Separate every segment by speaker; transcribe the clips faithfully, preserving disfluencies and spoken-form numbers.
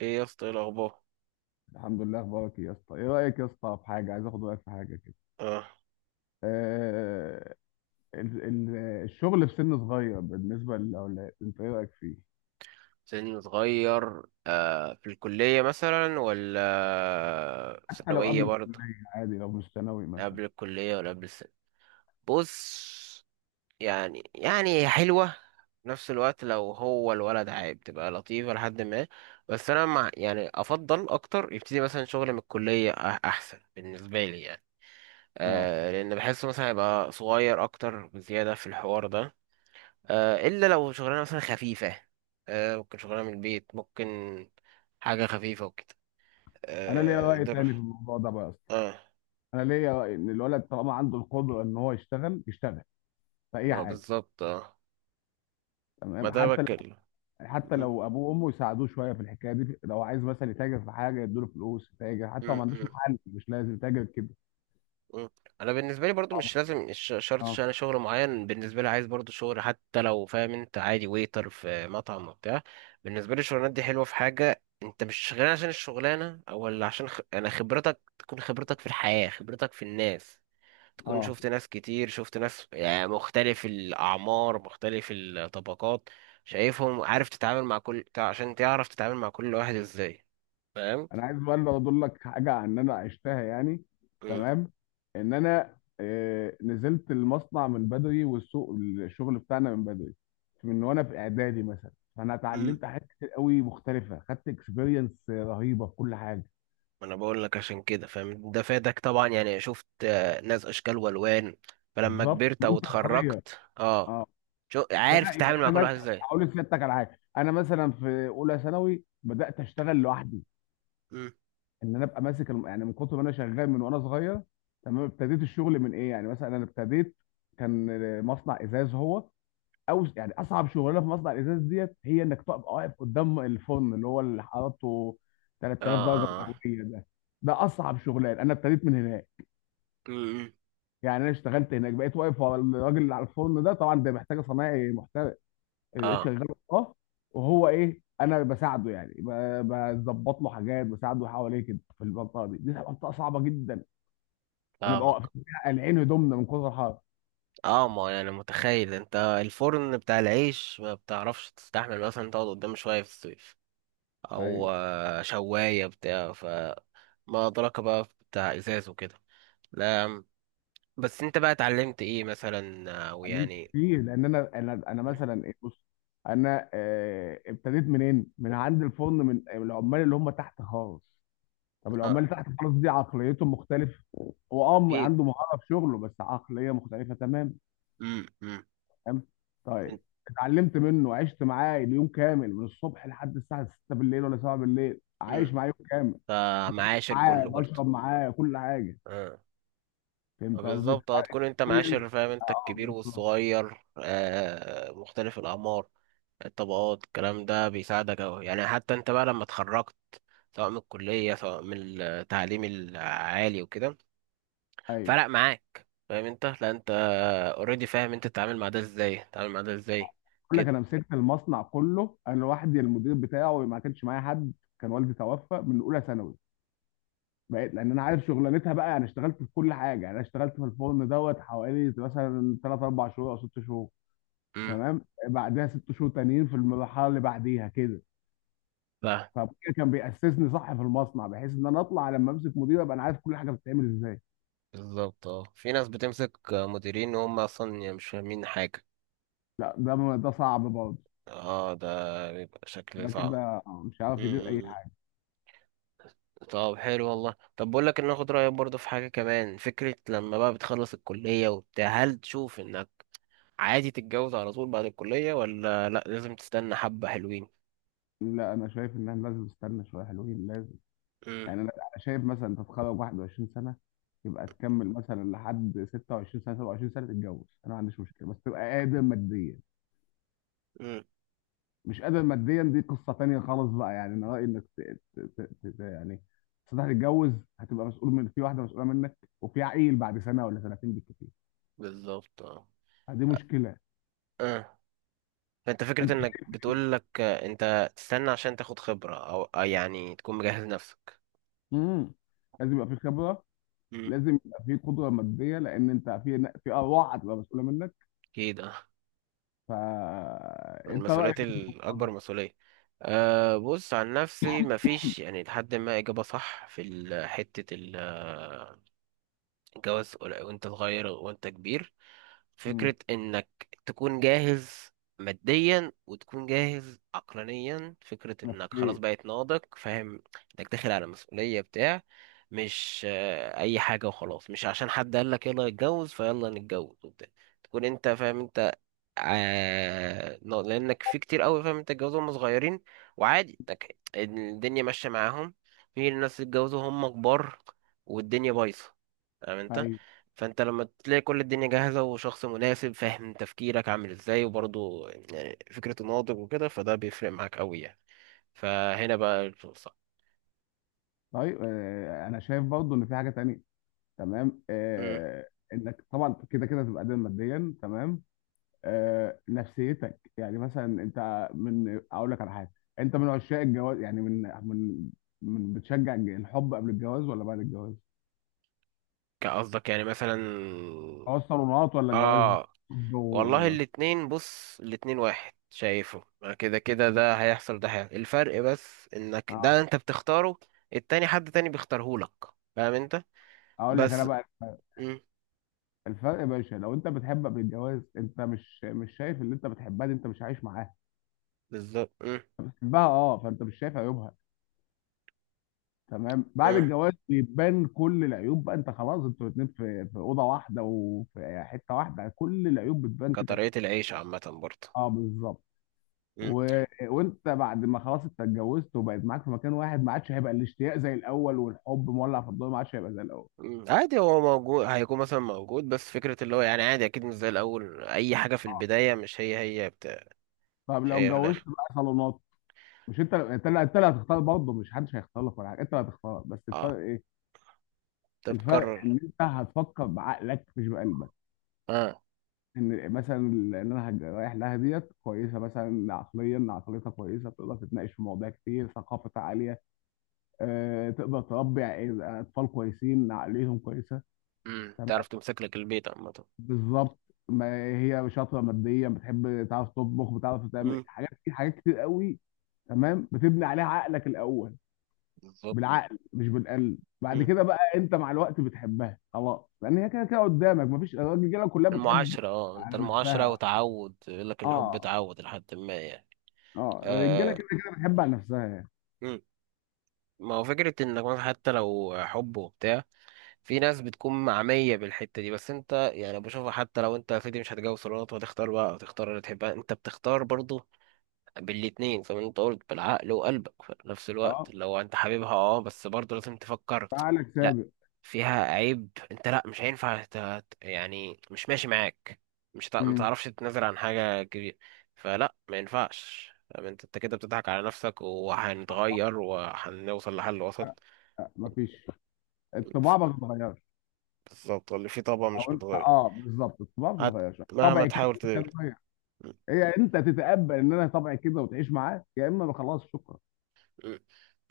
Speaker 1: ايه يا اسطى؟ ايه الاخبار؟
Speaker 2: الحمد لله، اخبارك ايه يا اسطى؟ ايه رايك يا اسطى في حاجه؟ عايز اخد رايك في حاجه كده.
Speaker 1: اه.
Speaker 2: آه. ال- ال- الشغل في سن صغير بالنسبه للاولاد، انت ايه رايك فيه؟
Speaker 1: سن صغير. آه، في الكلية مثلا ولا
Speaker 2: حتى لو
Speaker 1: ثانوية
Speaker 2: قبل
Speaker 1: برضه؟
Speaker 2: الكليه عادي، لو مش ثانوي
Speaker 1: لا
Speaker 2: مثلا.
Speaker 1: قبل الكلية ولا قبل السنة. بص، يعني يعني هي حلوة. في نفس الوقت لو هو الولد عيب تبقى لطيفة لحد ما. بس أنا مع يعني أفضل أكتر يبتدي مثلا شغل من الكلية، أح- أحسن بالنسبة لي يعني.
Speaker 2: اه.
Speaker 1: آه، لأن بحسه مثلا هيبقى صغير أكتر بزيادة في الحوار ده. آه، الا لو شغلانه مثلا خفيفه. آه، ممكن شغلانه من البيت ممكن. حاجه خفيفه وكده.
Speaker 2: انا ليا
Speaker 1: آه،
Speaker 2: راي
Speaker 1: ضرب.
Speaker 2: تاني في الموضوع ده بقى يا اسطى.
Speaker 1: اه،
Speaker 2: انا ليا راي ان الولد طالما عنده القدره ان هو يشتغل يشتغل في اي
Speaker 1: ما
Speaker 2: حاجه.
Speaker 1: بالظبط اه. ما
Speaker 2: تمام.
Speaker 1: ده
Speaker 2: حتى لو
Speaker 1: بتكلم.
Speaker 2: حتى
Speaker 1: م-
Speaker 2: لو ابوه وامه يساعدوه شويه في الحكايه دي، لو عايز مثلا يتاجر في حاجه يدوا له فلوس يتاجر، حتى لو
Speaker 1: م-
Speaker 2: ما عندوش
Speaker 1: م-
Speaker 2: محل مش لازم يتاجر كده.
Speaker 1: م. انا بالنسبه لي برضو مش لازم، مش شرط، ش-
Speaker 2: اه،
Speaker 1: انا شغل معين بالنسبه لي، عايز برضو شغل حتى لو، فاهم انت، عادي ويتر في مطعم وبتاع. بالنسبه لي الشغلانات دي حلوه في حاجه، انت مش شغال عشان الشغلانه او ولا عشان خ... انا خبرتك، تكون خبرتك في الحياه، خبرتك في الناس. تكون
Speaker 2: اه.
Speaker 1: شفت ناس كتير، شفت ناس يعني مختلف الأعمار مختلف الطبقات. شايفهم، عارف تتعامل مع كل تع- عشان تعرف تتعامل مع كل واحد ازاي. فاهم؟
Speaker 2: انا عايز بقى اللي اقول لك حاجه عن ان انا عشتها يعني.
Speaker 1: مم.
Speaker 2: تمام. ان انا آه، نزلت المصنع من بدري، والسوق الشغل بتاعنا من بدري، من وانا في اعدادي مثلا. فانا
Speaker 1: امم.
Speaker 2: اتعلمت حاجات كتير قوي مختلفه، خدت اكسبيرينس رهيبه في كل حاجه.
Speaker 1: ما انا بقول لك عشان كده، فاهم؟ ده فادك طبعا يعني. شفت آه، ناس اشكال والوان. فلما
Speaker 2: بالظبط
Speaker 1: كبرت او
Speaker 2: وانت صغير.
Speaker 1: اتخرجت اه،
Speaker 2: اه.
Speaker 1: شو
Speaker 2: بقى
Speaker 1: عارف
Speaker 2: يعني
Speaker 1: تتعامل مع
Speaker 2: انا
Speaker 1: كل
Speaker 2: مثلا.
Speaker 1: واحد ازاي.
Speaker 2: هقول لك على حاجه. انا مثلا في اولى ثانوي بدات اشتغل لوحدي.
Speaker 1: امم.
Speaker 2: ان انا ابقى ماسك الم... يعني من كتر ما انا شغال من وانا صغير. تمام. ابتديت الشغل من ايه يعني، مثلا انا ابتديت، كان مصنع ازاز هو. او يعني اصعب شغلانه في مصنع الازاز ديت، هي انك تبقى واقف قدام الفرن اللي هو اللي حرارته
Speaker 1: اه.
Speaker 2: تلت تلاف درجه
Speaker 1: اه.
Speaker 2: مئويه ده. ده اصعب شغلان، انا ابتديت من هناك.
Speaker 1: امم.
Speaker 2: يعني انا اشتغلت هناك، بقيت واقف ورا الراجل اللي على الفرن ده، طبعا ده محتاج صنايعي محترف. لقيت
Speaker 1: اه.
Speaker 2: شغال. اه. وهو ايه انا بساعده يعني، ب- بظبط له حاجات بساعده حواليه كده. في المنطقه دي، دي منطقه صعبه جدا. بنبقى
Speaker 1: فاهمك.
Speaker 2: واقفين قلعين هدومنا من كتر الحر.
Speaker 1: اه، ما انا يعني متخيل. انت الفرن بتاع العيش ما بتعرفش تستحمل مثلا تقعد قدامه شوية في الصيف، او
Speaker 2: ايوه.
Speaker 1: آه، شواية بتاع ف. ما أدراك بقى بتاع ازاز وكده. لا، بس انت بقى اتعلمت ايه مثلا او
Speaker 2: اتعلمت
Speaker 1: يعني؟
Speaker 2: كتير، لان انا انا انا مثلا، إيه، بص. انا آه، ابتديت منين؟ من عند الفرن، من العمال اللي هم تحت خالص. طب العمال
Speaker 1: اه.
Speaker 2: اللي تحت خالص دي عقليتهم مختلفه. هو اه
Speaker 1: ايه.
Speaker 2: عنده مهاره في شغله بس عقليه مختلفه تمام.
Speaker 1: امم امم
Speaker 2: تمام. طيب. اتعلمت منه، عشت معاه اليوم كامل من الصبح لحد الساعه ستة بالليل ولا سبعة بالليل، عايش
Speaker 1: امم.
Speaker 2: معاه يوم كامل.
Speaker 1: فمعاشر
Speaker 2: معاه،
Speaker 1: كله برضه.
Speaker 2: بشرب معاه، كل حاجه.
Speaker 1: اه، آه،
Speaker 2: فهمت قصدي؟
Speaker 1: بالظبط. هتكون انت
Speaker 2: حرفياً،
Speaker 1: معاشر، فاهم
Speaker 2: اه.
Speaker 1: انت،
Speaker 2: آه،
Speaker 1: الكبير
Speaker 2: بالظبط.
Speaker 1: والصغير، آه، مختلف الاعمار، الطبقات. الكلام ده بيساعدك أوي يعني. حتى أنت بقى لما اتخرجت، سواء من الكلية سواء من التعليم العالي وكده،
Speaker 2: ايوه.
Speaker 1: فرق معاك. فاهم أنت؟ لا أنت اوريدي فاهم. أنت تتعامل مع ده إزاي، تتعامل مع ده إزاي.
Speaker 2: بقول لك،
Speaker 1: كده.
Speaker 2: انا مسكت المصنع كله انا لوحدي، المدير بتاعه ما كانش معايا حد. كان والدي توفى من اولى ثانوي. بقيت لان انا عارف شغلانتها بقى. انا اشتغلت في كل حاجه، يعني انا اشتغلت في الفرن دوت حوالي مثلا تلات اربعة شهور او ستة شهور.
Speaker 1: امم.
Speaker 2: تمام. بعدها ستة شهور تانيين في المرحله اللي بعديها كده.
Speaker 1: لا.
Speaker 2: فكده كان بيأسسني صح في المصنع، بحيث ان انا اطلع لما امسك مدير ابقى انا عارف كل حاجه بتتعمل ازاي.
Speaker 1: بالظبط اه. في ناس بتمسك مديرين وهم أصلا مش فاهمين حاجة.
Speaker 2: لا، ده م- ده صعب برضه.
Speaker 1: اه، ده بيبقى شكل
Speaker 2: ده
Speaker 1: صعب.
Speaker 2: كده مش عارف يدير اي
Speaker 1: امم.
Speaker 2: حاجه.
Speaker 1: طب حلو والله. طب بقول لك، ان اخد رايك برضه في حاجه كمان، فكره لما بقى بتخلص الكليه وبتاع، هل تشوف انك عادي تتجوز على طول بعد الكلية، ولا لأ لازم تستنى حبة حلوين؟
Speaker 2: لا، انا شايف ان احنا لازم نستنى شويه حلوين، لازم.
Speaker 1: امم.
Speaker 2: يعني انا أنا شايف مثلا انت تتخرج واحد وعشرين سنه. يبقى تكمل مثلا لحد ستة وعشرين سنه سبعة وعشرين سنه تتجوز، انا ما عنديش مشكله، بس تبقى قادر ماديا.
Speaker 1: امم.
Speaker 2: مش قادر ماديا دي قصه تانيه خالص. بقى يعني انا رايي انك ت... ت... ت... ت... يعني تصدق تتجوز. هتبقى مسؤول، من في واحده مسؤوله منك وفي عقيل بعد سنه ولا سنتين بالكتير.
Speaker 1: بالظبط اه.
Speaker 2: دي مشكله.
Speaker 1: اه، فانت فكرة
Speaker 2: انت،
Speaker 1: انك بتقول لك انت تستنى عشان تاخد خبرة، او آه، يعني تكون مجهز نفسك.
Speaker 2: امم لازم يبقى في خبره.
Speaker 1: امم.
Speaker 2: لازم يبقى في قدره ماديه، لان انت في في ارواح هتبقى مسؤوله منك.
Speaker 1: اكيد اه.
Speaker 2: فانت رايك
Speaker 1: المسؤوليات
Speaker 2: ايه في الموضوع
Speaker 1: الاكبر
Speaker 2: ده؟
Speaker 1: مسؤولية. أه، بص، عن نفسي مفيش يعني لحد ما اجابة صح في ال- حتة ال- آه، الجواز ولا- وانت صغير وانت كبير.
Speaker 2: مم.
Speaker 1: فكرة انك تكون جاهز ماديا وتكون جاهز عقلانيا، فكرة انك خلاص
Speaker 2: نفسيه.
Speaker 1: بقيت ناضج، فاهم؟ انك داخل على مسؤولية بتاع. مش آه، اي حاجة وخلاص، مش عشان حد قال لك يلا نتجوز فيلا نتجوز وبتاع. تكون انت فاهم انت، آه نا- لانك في كتير قوي، فاهم انت، اتجوزوا هم صغيرين وعادي، انك الدنيا ماشية معاهم. في ناس اتجوزوا هم كبار والدنيا بايظة، فاهم انت؟
Speaker 2: ايوه.
Speaker 1: فانت لما تلاقي كل الدنيا جاهزه وشخص مناسب، فاهم تفكيرك عامل ازاي، وبرضه يعني فكرته ناضج وكده، فده بيفرق معاك قوي يعني. فهنا بقى الفرصه.
Speaker 2: طيب، آه، انا شايف برضو ان في حاجه تانية. تمام.
Speaker 1: امم.
Speaker 2: آه، انك طبعا كده كده تبقى قادر ماديا تمام. آه، نفسيتك يعني مثلا انت، من اقول لك على حاجه. انت من عشاق الجواز يعني، من من من بتشجع الج- الحب قبل الجواز ولا بعد الجواز؟
Speaker 1: قصدك يعني مثلا؟
Speaker 2: جواز صالونات ولا جواز
Speaker 1: اه.
Speaker 2: حب
Speaker 1: والله
Speaker 2: و-
Speaker 1: الاتنين، بص، الاتنين واحد شايفه، ما كده كده ده هيحصل ده هيحصل، الفرق بس انك ده
Speaker 2: اه.
Speaker 1: انت بتختاره، التاني حد تاني بيختارهولك، فاهم انت؟
Speaker 2: اقول لك انا
Speaker 1: بس.
Speaker 2: بقى.
Speaker 1: امم.
Speaker 2: الفرق يا باشا، لو انت بتحب قبل الجواز انت مش مش شايف اللي انت بتحبها دي، انت مش عايش معاها.
Speaker 1: بالظبط. امم.
Speaker 2: بتحبها اه فانت مش شايف عيوبها. تمام. بعد
Speaker 1: امم.
Speaker 2: الجواز بيبان كل العيوب، بقى انت خلاص انتوا الاتنين في في اوضه واحده وفي حته واحده، كل العيوب بتبان كده كده.
Speaker 1: كطريقة العيش عامة برضه.
Speaker 2: اه، بالظبط. و... وانت بعد ما خلاص انت اتجوزت وبقيت معاك في مكان واحد، ما عادش هيبقى الاشتياق زي الاول، والحب مولع في الضوء ما عادش هيبقى زي الاول.
Speaker 1: مم، عادي. هو موجود، هيكون مثلا موجود، بس فكرة اللي هو يعني عادي، أكيد مش زي الأول. أي حاجة في البداية مش هي هي بتاع،
Speaker 2: طب
Speaker 1: مش
Speaker 2: لو
Speaker 1: هي في
Speaker 2: اتجوزت
Speaker 1: الآخر.
Speaker 2: بقى صالونات. مش انت انت اللي انت اللي هتختار برضه؟ مش حدش هيختار لك ولا حاجه، انت اللي هتختار، بس
Speaker 1: اه.
Speaker 2: الفرق ايه؟
Speaker 1: أنت
Speaker 2: الفرق
Speaker 1: بتكرر.
Speaker 2: ان انت هتفكر بعقلك مش بقلبك.
Speaker 1: اه.
Speaker 2: ان مثلا اللي انا هج- رايح لها ديت كويسه مثلا، عقليا عقليتها كويسه، تقدر تتناقش في مواضيع كتير، ثقافتها عاليه. أه، تقدر تربي ع- اطفال كويسين عقليهم كويسه.
Speaker 1: مم.
Speaker 2: تمام.
Speaker 1: تعرف تمسك لك البيت عامة.
Speaker 2: بالظبط. ما هي شاطره ماديا، بتحب، تعرف تطبخ، بتعرف تعمل
Speaker 1: مم.
Speaker 2: حاجات كتير، حاجات كتير قوي. تمام. بتبني عليها عقلك الاول.
Speaker 1: بالظبط.
Speaker 2: بالعقل مش بالقلب. بعد
Speaker 1: مم.
Speaker 2: كده بقى انت مع الوقت بتحبها خلاص، لان هي كده كده قدامك مفيش، الرجاله كلها بتحب
Speaker 1: المعاشرة اه، انت
Speaker 2: على
Speaker 1: المعاشرة
Speaker 2: نفسها.
Speaker 1: وتعود، يقول لك الحب
Speaker 2: اه،
Speaker 1: تعود لحد ما يعني.
Speaker 2: اه، الرجاله
Speaker 1: آه.
Speaker 2: كده كده بتحب على نفسها يعني.
Speaker 1: مم. ما هو فكرة انك مثلا حتى لو حب وبتاع، في ناس بتكون معمية بالحتة دي، بس انت يعني بشوفها. حتى لو انت يا سيدي مش هتجوز صالونات وهتختار بقى وتختار اللي تحبها، انت بتختار برضه بالاتنين زي ما انت قلت، بالعقل وقلبك في نفس الوقت.
Speaker 2: اه.
Speaker 1: لو انت حبيبها اه، بس برضه لازم تفكر.
Speaker 2: تعالك
Speaker 1: لا،
Speaker 2: سابق.
Speaker 1: فيها عيب انت، لا مش هينفع ت- ت- يعني مش ماشي معاك، مش هتع- ما
Speaker 2: امم.
Speaker 1: تعرفش تتنازل عن حاجة كبيرة. فلا ما ينفعش، طب انت، انت كده بتضحك على نفسك، وهنتغير وهنوصل لحل وسط.
Speaker 2: مفيش. الطباع ما
Speaker 1: ف-
Speaker 2: بتتغيرش.
Speaker 1: بالظبط، اللي فيه طبقة مش
Speaker 2: او انت،
Speaker 1: بتغير.
Speaker 2: اه بالظبط، الطباع ما
Speaker 1: هت،
Speaker 2: بتتغيرش،
Speaker 1: مهما
Speaker 2: طبعي كده
Speaker 1: تحاول
Speaker 2: مش
Speaker 1: تغير.
Speaker 2: هتغير. هي انت تتقبل ان انا طبعي كده وتعيش معاه، يا اما خلاص شكرا.
Speaker 1: مم.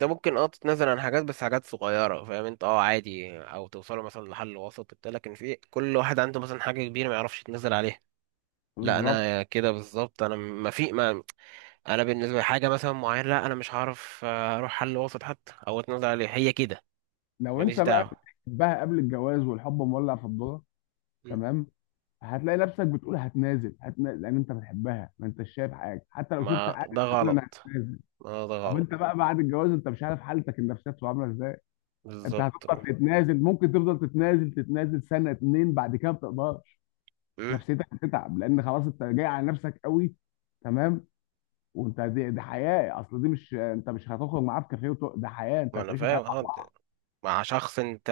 Speaker 1: ده ممكن اه، تتنازل عن حاجات بس حاجات صغيرة، فاهم انت، اه عادي، او توصلوا مثلا لحل وسط وبتاع، لكن في كل واحد عنده مثلا حاجة كبيرة ما يعرفش يتنازل عليها. لا
Speaker 2: بالظبط.
Speaker 1: انا كده بالظبط، انا ما في ما، انا بالنسبة لحاجة مثلا معينة، لا انا مش هعرف آه، اروح حل وسط حتى او اتنازل عليها، هي كده.
Speaker 2: لو
Speaker 1: ماليش
Speaker 2: انت بقى
Speaker 1: دعوة.
Speaker 2: بتحبها قبل الجواز والحب مولع في الدنيا.
Speaker 1: مم.
Speaker 2: تمام. هتلاقي نفسك بتقول هتنازل هتنازل لان انت بتحبها، ما انتش شايف حاجه، حتى لو شفت
Speaker 1: ما
Speaker 2: حاجه
Speaker 1: ده
Speaker 2: هتقول
Speaker 1: غلط.
Speaker 2: انا هتنازل.
Speaker 1: ما ده
Speaker 2: طب
Speaker 1: غلط.
Speaker 2: انت بقى بعد الجواز، انت مش عارف حالتك النفسيه بتبقى عامله ازاي. انت
Speaker 1: بالظبط.
Speaker 2: هتفضل تتنازل، ممكن تفضل تتنازل تتنازل سنه اتنين، بعد كده ما بتقدرش.
Speaker 1: مم.
Speaker 2: نفسيتك هتتعب، لان خلاص انت جاي على نفسك قوي. تمام. وانت دي, دي حياه، اصل دي مش، انت مش هتخرج معاه في كافيه، وتق- ده حياه انت
Speaker 1: ما انا
Speaker 2: هتعيشه حياه.
Speaker 1: فاهم اه، مع شخص انت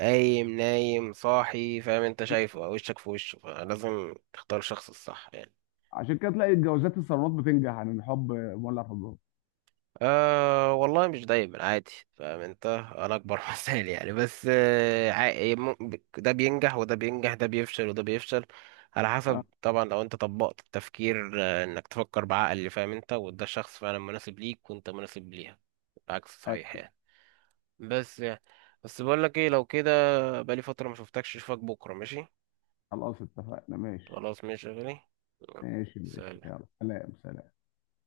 Speaker 1: قايم نايم صاحي، فاهم انت، شايفه وشك في وشه، فلازم تختار الشخص الصح يعني.
Speaker 2: عشان كده تلاقي الجوازات الصالونات بتنجح عن الحب مولع في الجو.
Speaker 1: أه والله، مش دايما، عادي، فاهم انت. انا اكبر مثال يعني. بس آه، عا- مم- ده بينجح وده بينجح، ده بيفشل وده بيفشل، على
Speaker 2: آه،
Speaker 1: حسب طبعا. لو انت طبقت التفكير، آه، انك تفكر بعقل، فاهم انت، وده الشخص فعلا مناسب ليك وانت مناسب ليها. العكس صحيح
Speaker 2: أيوة.
Speaker 1: يعني. بس يعني، بس بقول لك ايه، لو كده، بقالي فترة ما شفتكش، اشوفك بكرة ماشي؟
Speaker 2: خلاص اتفقنا ماشي.
Speaker 1: خلاص ماشي يا غالي.
Speaker 2: ماشي ماشي،
Speaker 1: سلام.
Speaker 2: يلا سلام سلام.